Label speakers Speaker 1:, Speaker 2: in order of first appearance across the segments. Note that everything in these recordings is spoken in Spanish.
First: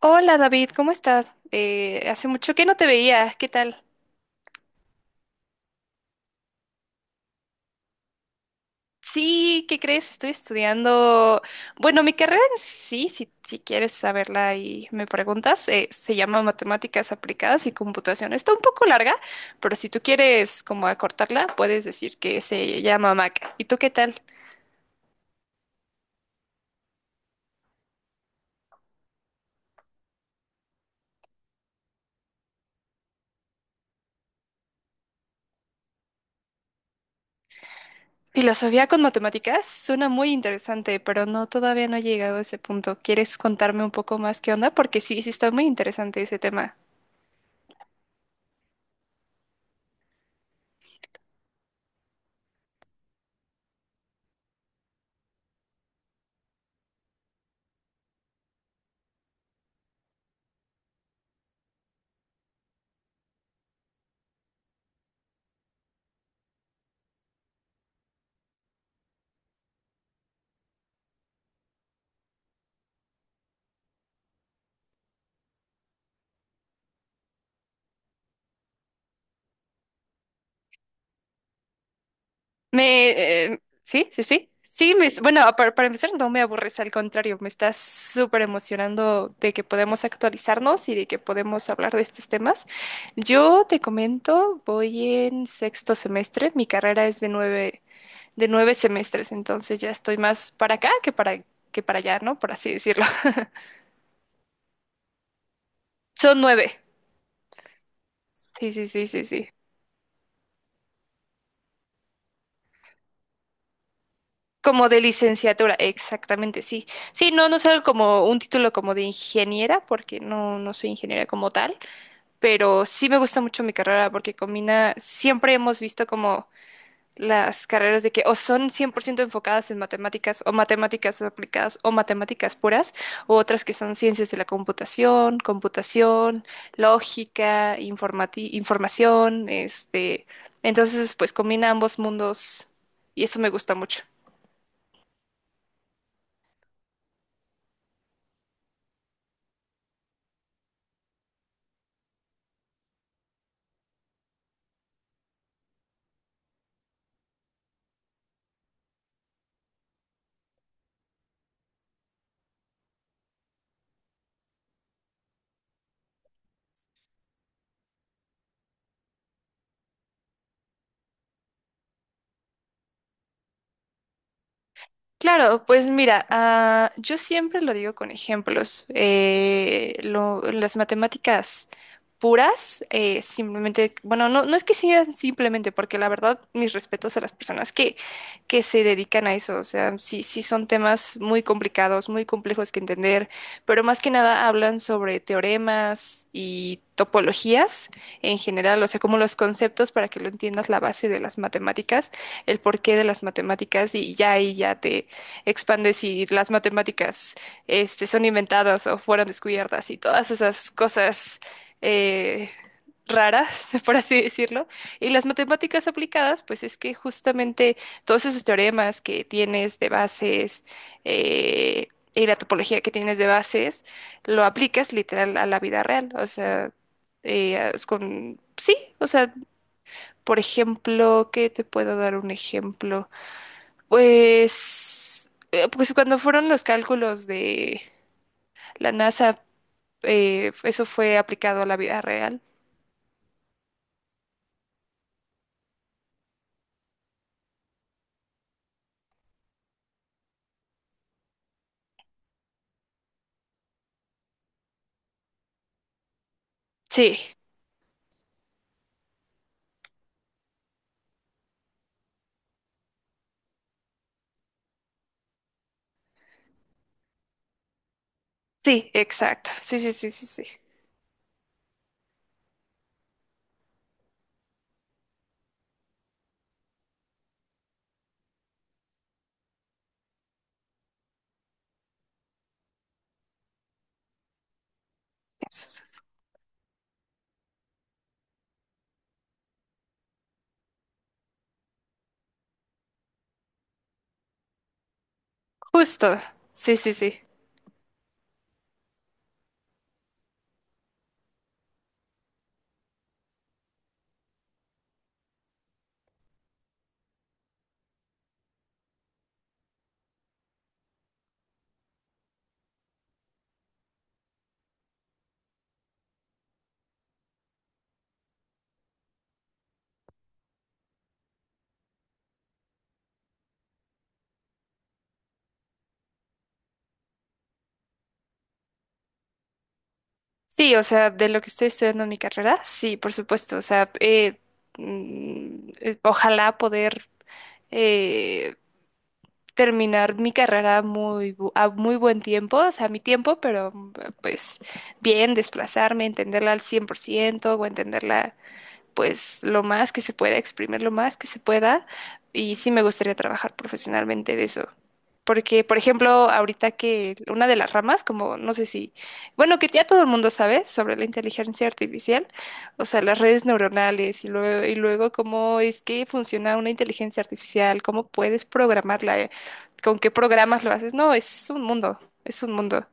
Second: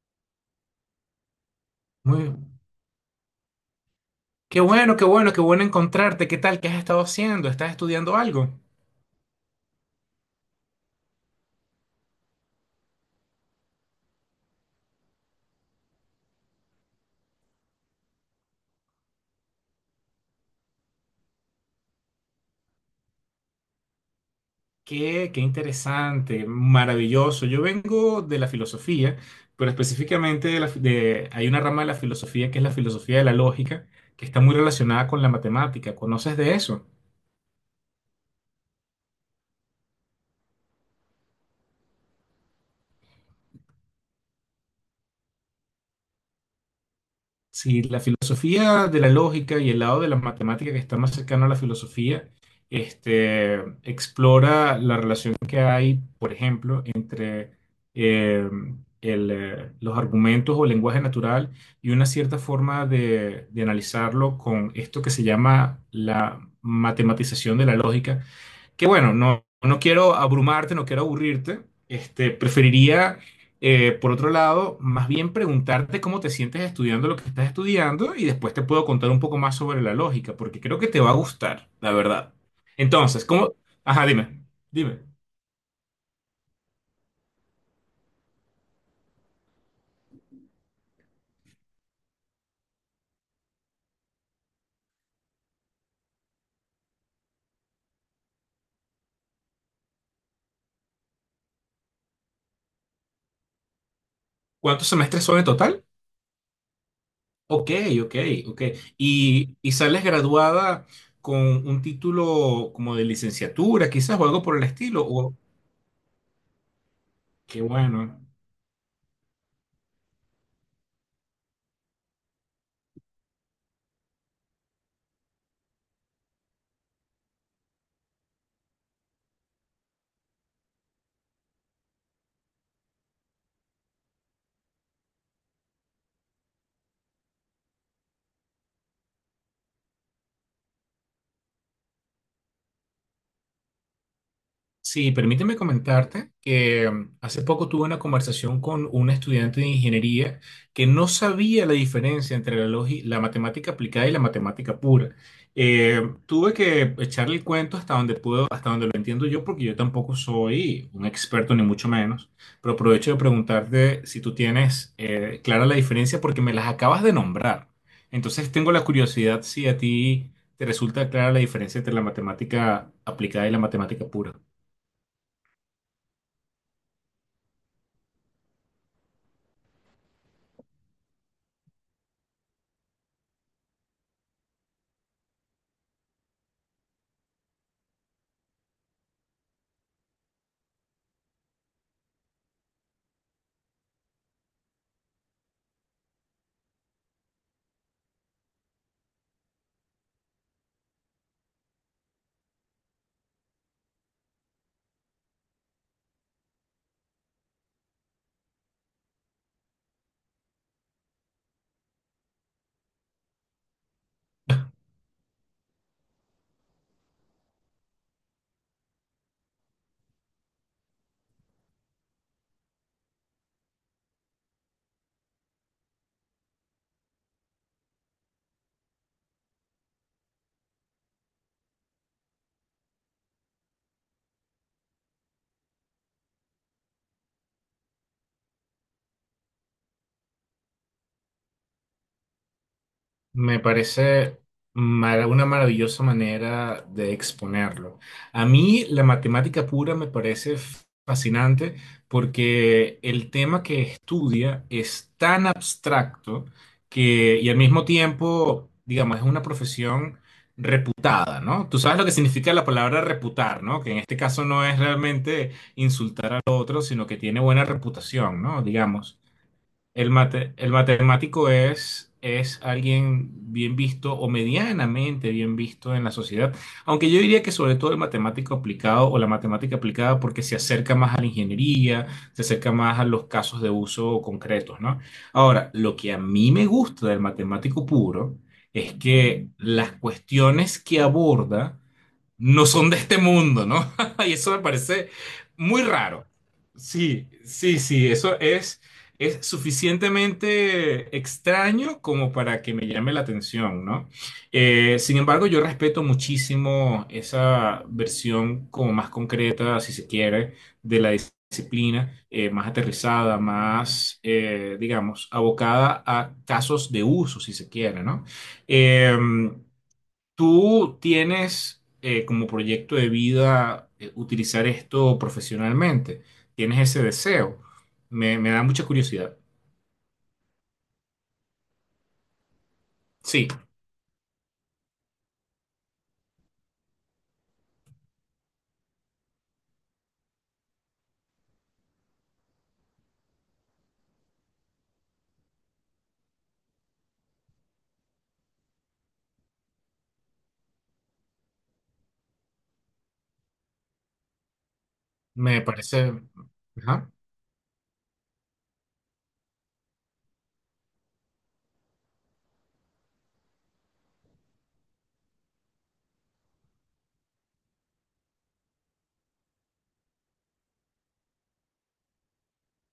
Speaker 1: Hola David, ¿cómo estás? Hace
Speaker 2: Muy,
Speaker 1: mucho que no te veía, ¿qué tal?
Speaker 2: qué bueno, qué bueno, qué bueno encontrarte. ¿Qué tal? ¿Qué has estado haciendo? ¿Estás estudiando algo?
Speaker 1: Sí, ¿qué crees? Estoy estudiando, bueno, mi carrera en sí, si quieres saberla y me preguntas, se llama Matemáticas Aplicadas y Computación. Está un poco larga, pero si tú quieres como acortarla, puedes decir que se llama MAC. ¿Y tú qué tal?
Speaker 2: Qué, qué interesante, maravilloso. Yo vengo de la filosofía, pero específicamente de la, fi- de- hay una rama de la filosofía que es la filosofía de la lógica, que está muy relacionada con la matemática. ¿Conoces de eso?
Speaker 1: Filosofía con matemáticas suena muy interesante, pero no, todavía no he llegado a ese punto. ¿Quieres contarme un poco más qué onda? Porque sí, sí está muy interesante ese tema.
Speaker 2: Sí, la filosofía de la lógica y el lado de la matemática que está más cercano a la filosofía, este, explora la relación que hay, por ejemplo, entre eh, los argumentos o lenguaje natural y una cierta forma de analizarlo con esto que se llama la matematización de la lógica, que bueno, no quiero abrumarte, no quiero aburrirte. Este, preferiría, por otro lado, más bien preguntarte cómo te sientes estudiando lo que estás estudiando y después te puedo contar un poco más sobre la lógica, porque creo que te va a gustar, la verdad. Entonces,
Speaker 1: Me,
Speaker 2: ¿cómo?
Speaker 1: eh,
Speaker 2: Ajá,
Speaker 1: sí, sí,
Speaker 2: dime,
Speaker 1: sí. Sí,
Speaker 2: dime.
Speaker 1: bueno, para empezar, no me aburres, al contrario, me estás súper emocionando de que podemos actualizarnos y de que podemos hablar de estos temas. Yo te comento, voy en sexto semestre, mi carrera es de 9 semestres, entonces ya estoy más para acá que que para allá, ¿no? Por así decirlo.
Speaker 2: ¿Cuántos semestres son en total?
Speaker 1: Son nueve.
Speaker 2: Ok, ok, ok.
Speaker 1: Sí, sí, sí, sí, sí.
Speaker 2: ¿Y sales graduada con un título como de licenciatura, quizás, o algo por el
Speaker 1: Como de
Speaker 2: estilo? O,
Speaker 1: licenciatura, exactamente, sí. Sí, no
Speaker 2: qué
Speaker 1: soy
Speaker 2: bueno.
Speaker 1: como un título como de ingeniera, porque no soy ingeniera como tal, pero sí me gusta mucho mi carrera porque combina, siempre hemos visto como las carreras de que o son 100% enfocadas en matemáticas o matemáticas aplicadas o matemáticas puras, o otras que son ciencias de la computación, lógica, información, este, entonces pues combina ambos mundos y eso me gusta mucho.
Speaker 2: Sí, permíteme comentarte que hace poco tuve una conversación con un estudiante de ingeniería que no sabía la diferencia entre la matemática aplicada y la matemática pura. Eh, tuve que echarle el cuento hasta donde puedo, hasta donde lo entiendo yo, porque yo tampoco soy un experto ni mucho menos, pero aprovecho de preguntarte si tú tienes clara la diferencia porque me las acabas de nombrar. Entonces tengo la curiosidad si a ti te resulta clara la diferencia entre la matemática aplicada y la matemática pura.
Speaker 1: Claro, pues mira, ah, yo siempre lo digo con ejemplos. Las matemáticas puras, simplemente, bueno, no es que sean simplemente, porque la verdad, mis respetos a las personas que se dedican a eso, o sea, sí, sí son temas muy complicados, muy complejos que entender, pero más que nada hablan sobre teoremas y topologías en general, o sea, como los conceptos para que lo entiendas la base de las matemáticas, el porqué de las matemáticas y ya ahí ya te expandes si las matemáticas son inventadas o fueron descubiertas y todas esas cosas eh, raras, por así decirlo. Y las matemáticas aplicadas, pues es que justamente todos esos teoremas que tienes de bases eh, y la topología que tienes de bases, lo aplicas literal a la vida real. O sea, Sí, o sea, por ejemplo, ¿qué te puedo dar un ejemplo? Pues cuando fueron los cálculos de la NASA, eso fue aplicado a la vida real.
Speaker 2: Me parece una maravillosa manera de exponerlo. A mí la matemática pura me parece fascinante porque el tema que estudia es tan abstracto
Speaker 1: Sí.
Speaker 2: que, y al mismo tiempo, digamos, es una profesión reputada, ¿no? Tú sabes lo que significa la palabra reputar, ¿no? Que en este caso no es realmente insultar al otro, sino que tiene buena reputación, ¿no?
Speaker 1: Sí,
Speaker 2: Digamos.
Speaker 1: exacto. Sí, sí, sí, sí, sí.
Speaker 2: El matemático es alguien bien visto o medianamente bien visto en la sociedad, aunque yo diría que sobre todo el matemático aplicado o la matemática aplicada porque se acerca más a la ingeniería, se acerca más a los casos de uso concretos, ¿no?
Speaker 1: Eso
Speaker 2: Ahora,
Speaker 1: es.
Speaker 2: lo que a mí me gusta del matemático puro es que las cuestiones que aborda no son de este mundo, ¿no? Y eso me parece muy
Speaker 1: Justo.
Speaker 2: raro.
Speaker 1: Sí, sí, sí.
Speaker 2: Sí, sí, sí, eso es suficientemente extraño como para que me llame la atención, ¿no? Sin embargo, yo respeto muchísimo esa versión como más concreta, si se quiere, de la disciplina, más aterrizada, más, digamos, abocada a casos de uso, si se quiere, ¿no? Em, ¿Tú tienes como proyecto de vida utilizar esto profesionalmente? ¿Tienes ese deseo? Me da mucha curiosidad.
Speaker 1: Sí, o sea, de lo que estoy estudiando en mi carrera, sí, por
Speaker 2: Sí,
Speaker 1: supuesto. O sea, ojalá poder eh, terminar mi carrera muy, a muy buen tiempo, o sea, a mi tiempo, pero pues bien, desplazarme, entenderla al 100% o entenderla pues lo más que se pueda, exprimir lo más que se pueda. Y sí me gustaría trabajar profesionalmente de eso.
Speaker 2: me
Speaker 1: Porque, por ejemplo,
Speaker 2: parece...
Speaker 1: ahorita
Speaker 2: Ajá.
Speaker 1: que una de las ramas, como no sé si, bueno, que ya todo el mundo sabe sobre la inteligencia artificial, o sea, las redes neuronales y luego, cómo es que funciona una inteligencia artificial, cómo puedes programarla, con qué programas lo haces. No, es un mundo, es un mundo.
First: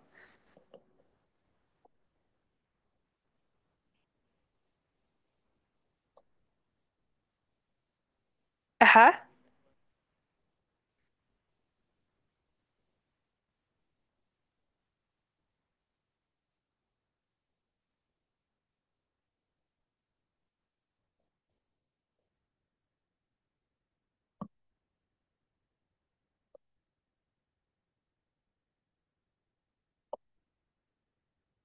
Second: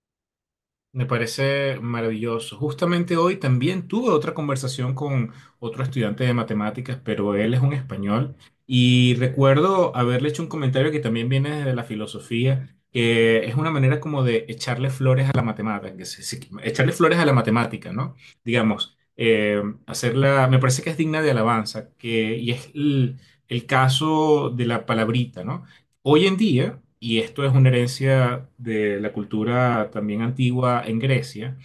Speaker 2: Me parece maravilloso. Justamente hoy también tuve otra conversación con otro estudiante de matemáticas, pero él es un español y
Speaker 1: Ajá,
Speaker 2: recuerdo haberle hecho un comentario que también viene desde la filosofía, que es una manera como de echarle flores a la matemática, echarle flores a la matemática, ¿no? Digamos, hacerla, me parece que es digna de alabanza, que, y es el caso de la palabrita, ¿no? Hoy en día, y esto es una herencia de la cultura también antigua en Grecia,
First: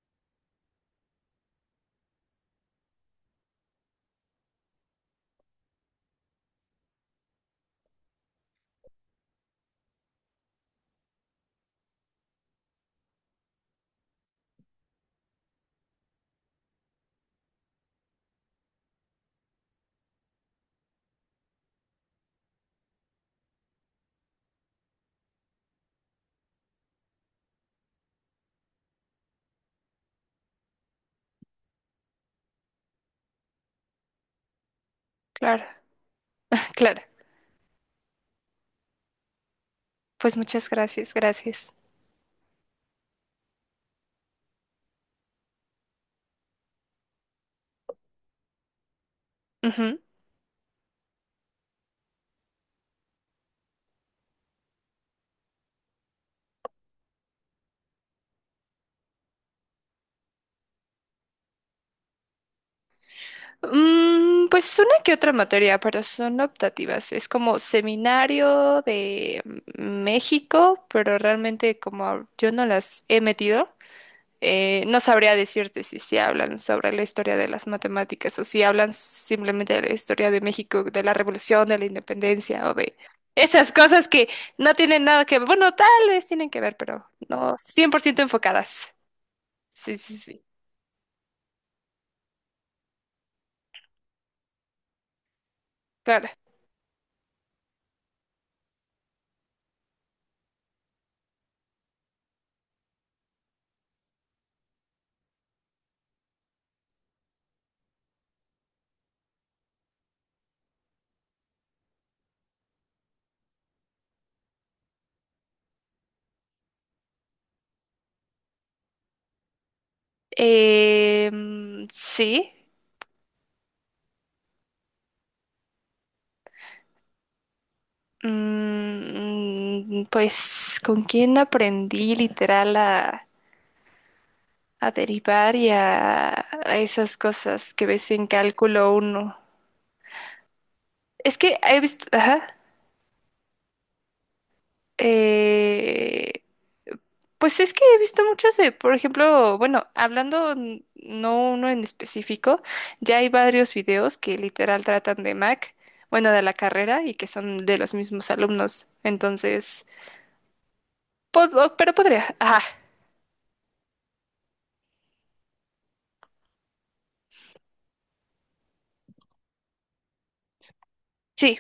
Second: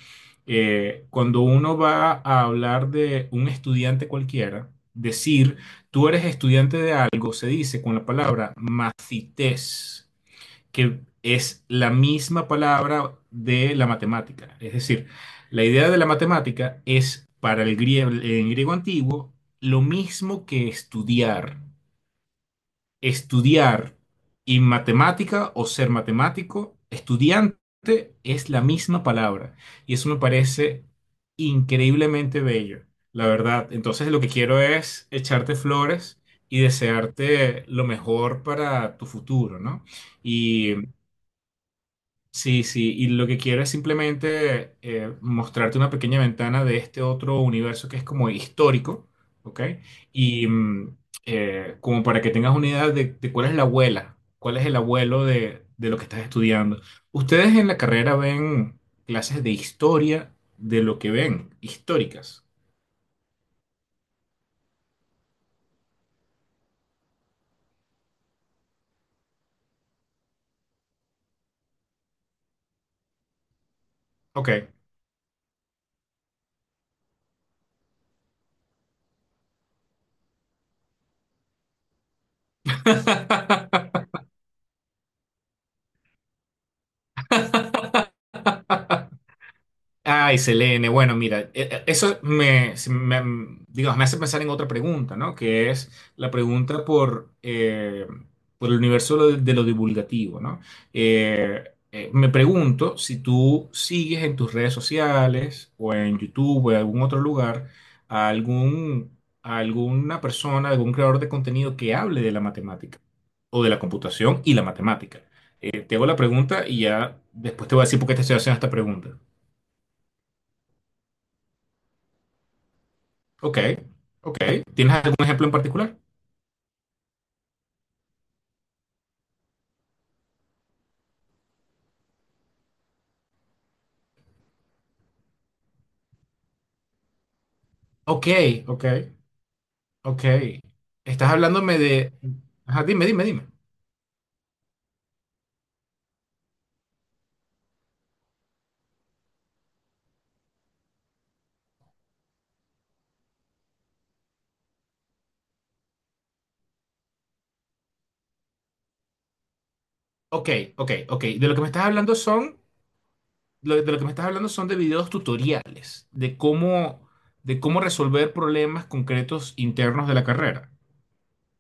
Speaker 2: cuando uno va a hablar de un estudiante cualquiera, decir tú eres estudiante de algo, se dice con la palabra macites, que es la misma palabra de la matemática. Es decir, la idea de la matemática es para el griego, en griego antiguo lo mismo que estudiar y matemática o ser matemático, estudiante es la misma palabra. Y eso me parece increíblemente bello, la verdad. Entonces lo que quiero es echarte
Speaker 1: claro,
Speaker 2: flores y
Speaker 1: claro.
Speaker 2: desearte lo mejor para tu futuro, ¿no?
Speaker 1: Pues muchas gracias, gracias.
Speaker 2: Sí, sí, y lo que quiero es simplemente mostrarte una pequeña ventana de este otro universo que es como histórico, ¿ok?
Speaker 1: Ujú.
Speaker 2: Y como para que tengas una idea de cuál es la abuela, cuál es el abuelo de lo que estás estudiando. Ustedes en la carrera ven clases de historia de lo que ven, históricas,
Speaker 1: Pues una que otra materia, pero son optativas. Es como seminario de México, pero realmente como yo no las he metido,
Speaker 2: ¿ok?
Speaker 1: no sabría decirte si se hablan sobre la historia de las matemáticas o si hablan simplemente de la historia de México, de la revolución, de la independencia o de esas cosas que no tienen nada que ver. Bueno, tal vez tienen que ver, pero no 100% enfocadas. Sí, sí,
Speaker 2: Ay,
Speaker 1: sí,
Speaker 2: Selene, bueno, mira, eso digamos, me hace pensar en otra pregunta, ¿no? Que es
Speaker 1: claro.
Speaker 2: la pregunta por el universo de lo divulgativo, ¿no? Eh, me pregunto si tú sigues en tus redes sociales o en YouTube o en algún otro lugar a a alguna persona, algún creador de contenido que hable de la matemática o de la computación y la matemática. Te hago la pregunta y ya después te voy a decir por qué te estoy haciendo esta pregunta.
Speaker 1: Sí.
Speaker 2: Ok, ok. ¿Tienes algún ejemplo en particular?
Speaker 1: Pues con quién aprendí literal a derivar y a esas cosas que ves en
Speaker 2: Ok, ok,
Speaker 1: cálculo uno.
Speaker 2: ok. Estás
Speaker 1: Es que he
Speaker 2: hablándome
Speaker 1: visto,
Speaker 2: de...
Speaker 1: ajá,
Speaker 2: Ajá, dime, dime, dime.
Speaker 1: eh, pues es que he visto muchos de, por ejemplo, bueno, hablando no uno en específico, ya hay varios videos que literal tratan de Mac, bueno, de la carrera y que son de los mismos alumnos. Entonces,
Speaker 2: Ok, ok, ok. De lo que me estás
Speaker 1: pero
Speaker 2: hablando
Speaker 1: podría,
Speaker 2: son,
Speaker 1: ajá,
Speaker 2: de lo que me estás hablando son de videos tutoriales, de cómo resolver problemas concretos internos de la carrera.
Speaker 1: sí,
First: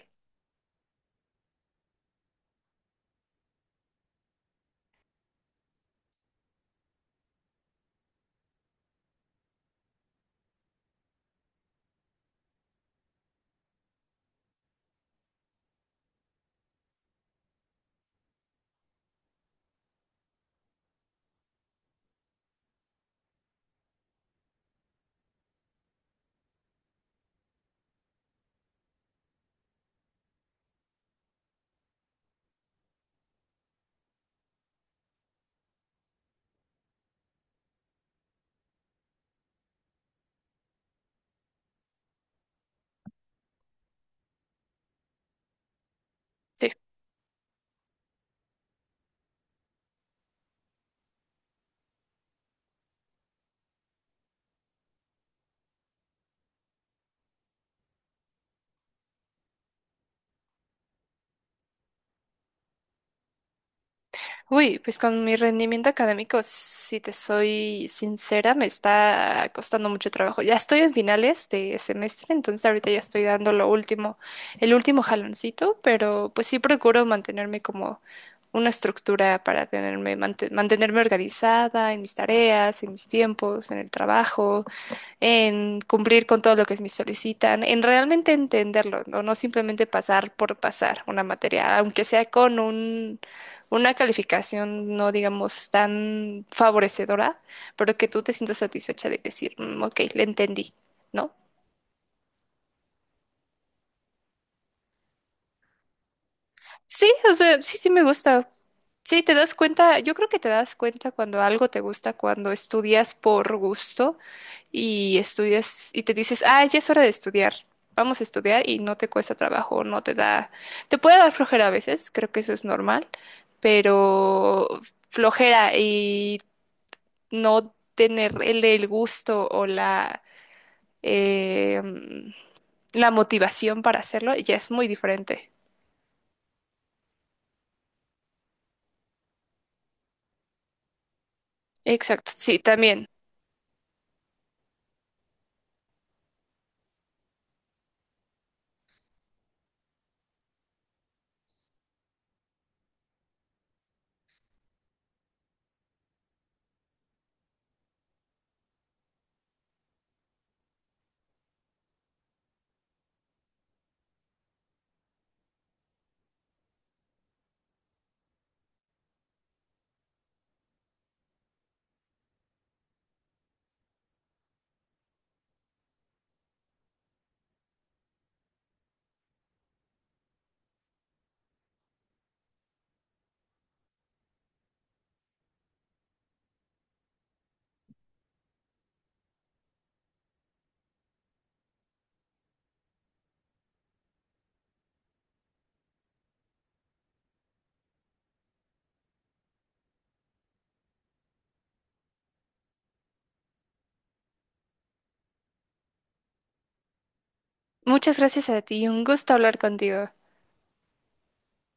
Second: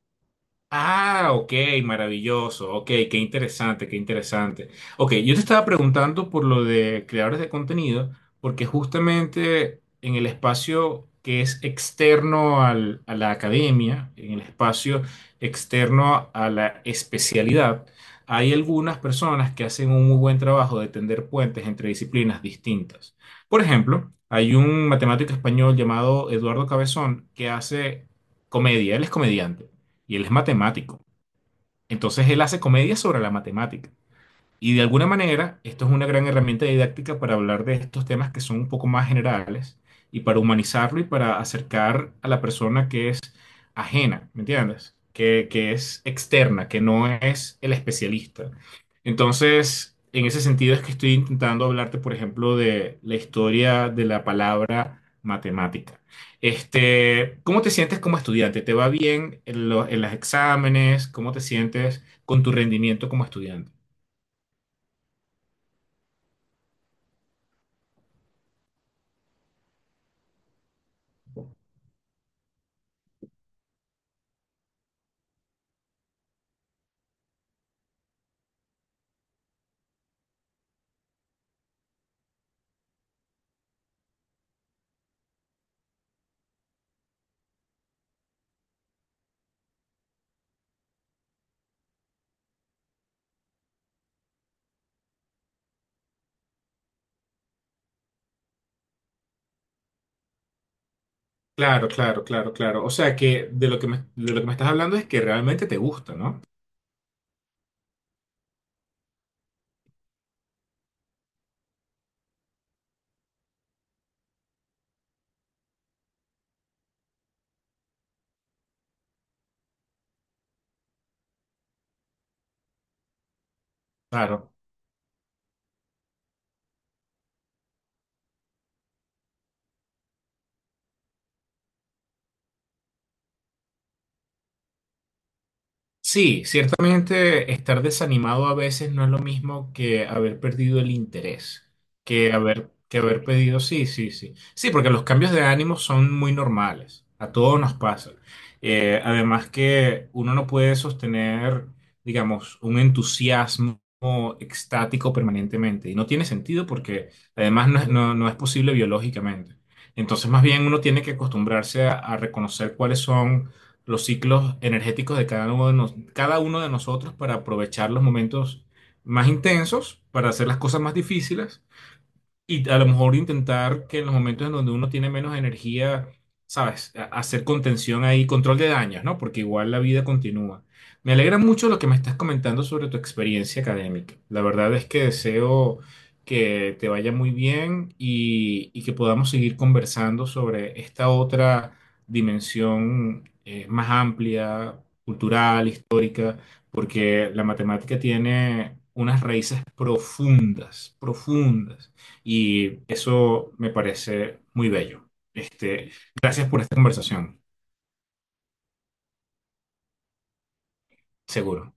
Speaker 2: Ah, ok, maravilloso, ok, qué interesante, qué interesante. Ok, yo te estaba preguntando por lo de creadores de contenido, porque justamente en el espacio que es externo a la academia, en el espacio externo a la especialidad, hay algunas personas que hacen un muy buen trabajo de tender puentes entre disciplinas distintas. Por ejemplo, hay un matemático español llamado Eduardo Cabezón que hace comedia, él es comediante y él es matemático. Entonces él hace comedias sobre la matemática. Y de alguna manera, esto es una gran herramienta didáctica para hablar de estos temas que son un poco más generales y para humanizarlo y para acercar a la persona que es ajena, ¿me entiendes? Que es externa,
Speaker 1: sí.
Speaker 2: que no es el especialista. Entonces, en ese sentido es que estoy intentando hablarte, por ejemplo, de la historia de la palabra matemática. Este, ¿cómo te sientes como estudiante? ¿Te va bien en en los exámenes? ¿Cómo te sientes con tu rendimiento como estudiante?
Speaker 1: Uy, pues con mi rendimiento académico, si te soy sincera, me está costando mucho trabajo. Ya estoy en finales de semestre, entonces ahorita ya estoy dando lo último, el último jaloncito, pero pues sí procuro mantenerme como una estructura para tenerme, mantenerme organizada en mis tareas, en mis tiempos, en el trabajo en cumplir con todo lo que me solicitan, en realmente entenderlo, no simplemente pasar por pasar una materia, aunque sea con una calificación no digamos tan favorecedora, pero que tú te sientas satisfecha de decir, "Mm, ok, le entendí", ¿no?
Speaker 2: Claro, claro, claro, claro. O sea que de lo que me estás hablando es que realmente te gusta, ¿no?
Speaker 1: Sí, o sea, sí, sí me gusta. Sí, te das cuenta, yo creo que te das cuenta cuando algo te gusta, cuando estudias por gusto y estudias y te dices, ah, ya es hora de estudiar, vamos a estudiar y no te cuesta trabajo, no te da, te puede dar flojera a veces, creo que eso es normal,
Speaker 2: Claro.
Speaker 1: pero flojera y no tener el gusto o eh, la motivación para hacerlo ya es muy diferente.
Speaker 2: Sí, ciertamente estar desanimado a veces no es lo mismo que haber perdido el interés,
Speaker 1: Exacto, sí,
Speaker 2: que
Speaker 1: también.
Speaker 2: haber pedido, sí, sí, sí. Sí, porque los cambios de ánimo son muy normales, a todos nos pasa. Además que uno no puede sostener, digamos, un entusiasmo extático permanentemente y no tiene sentido porque además no es posible biológicamente. Entonces, más bien uno tiene que acostumbrarse a reconocer cuáles son los ciclos energéticos de cada uno cada uno de nosotros para aprovechar los momentos más intensos, para hacer las cosas más difíciles y a lo mejor intentar que en los momentos en donde uno tiene menos energía, ¿sabes? Hacer contención ahí, control de daños, ¿no? Porque igual la vida continúa. Me alegra mucho lo que me estás comentando sobre tu experiencia académica. La verdad es que deseo que te vaya muy bien y que podamos seguir conversando sobre esta otra dimensión más amplia, cultural, histórica, porque la matemática tiene unas raíces profundas, profundas y eso me parece muy bello. Este, gracias por esta conversación,
Speaker 1: Muchas gracias a ti, un gusto hablar contigo.
Speaker 2: seguro.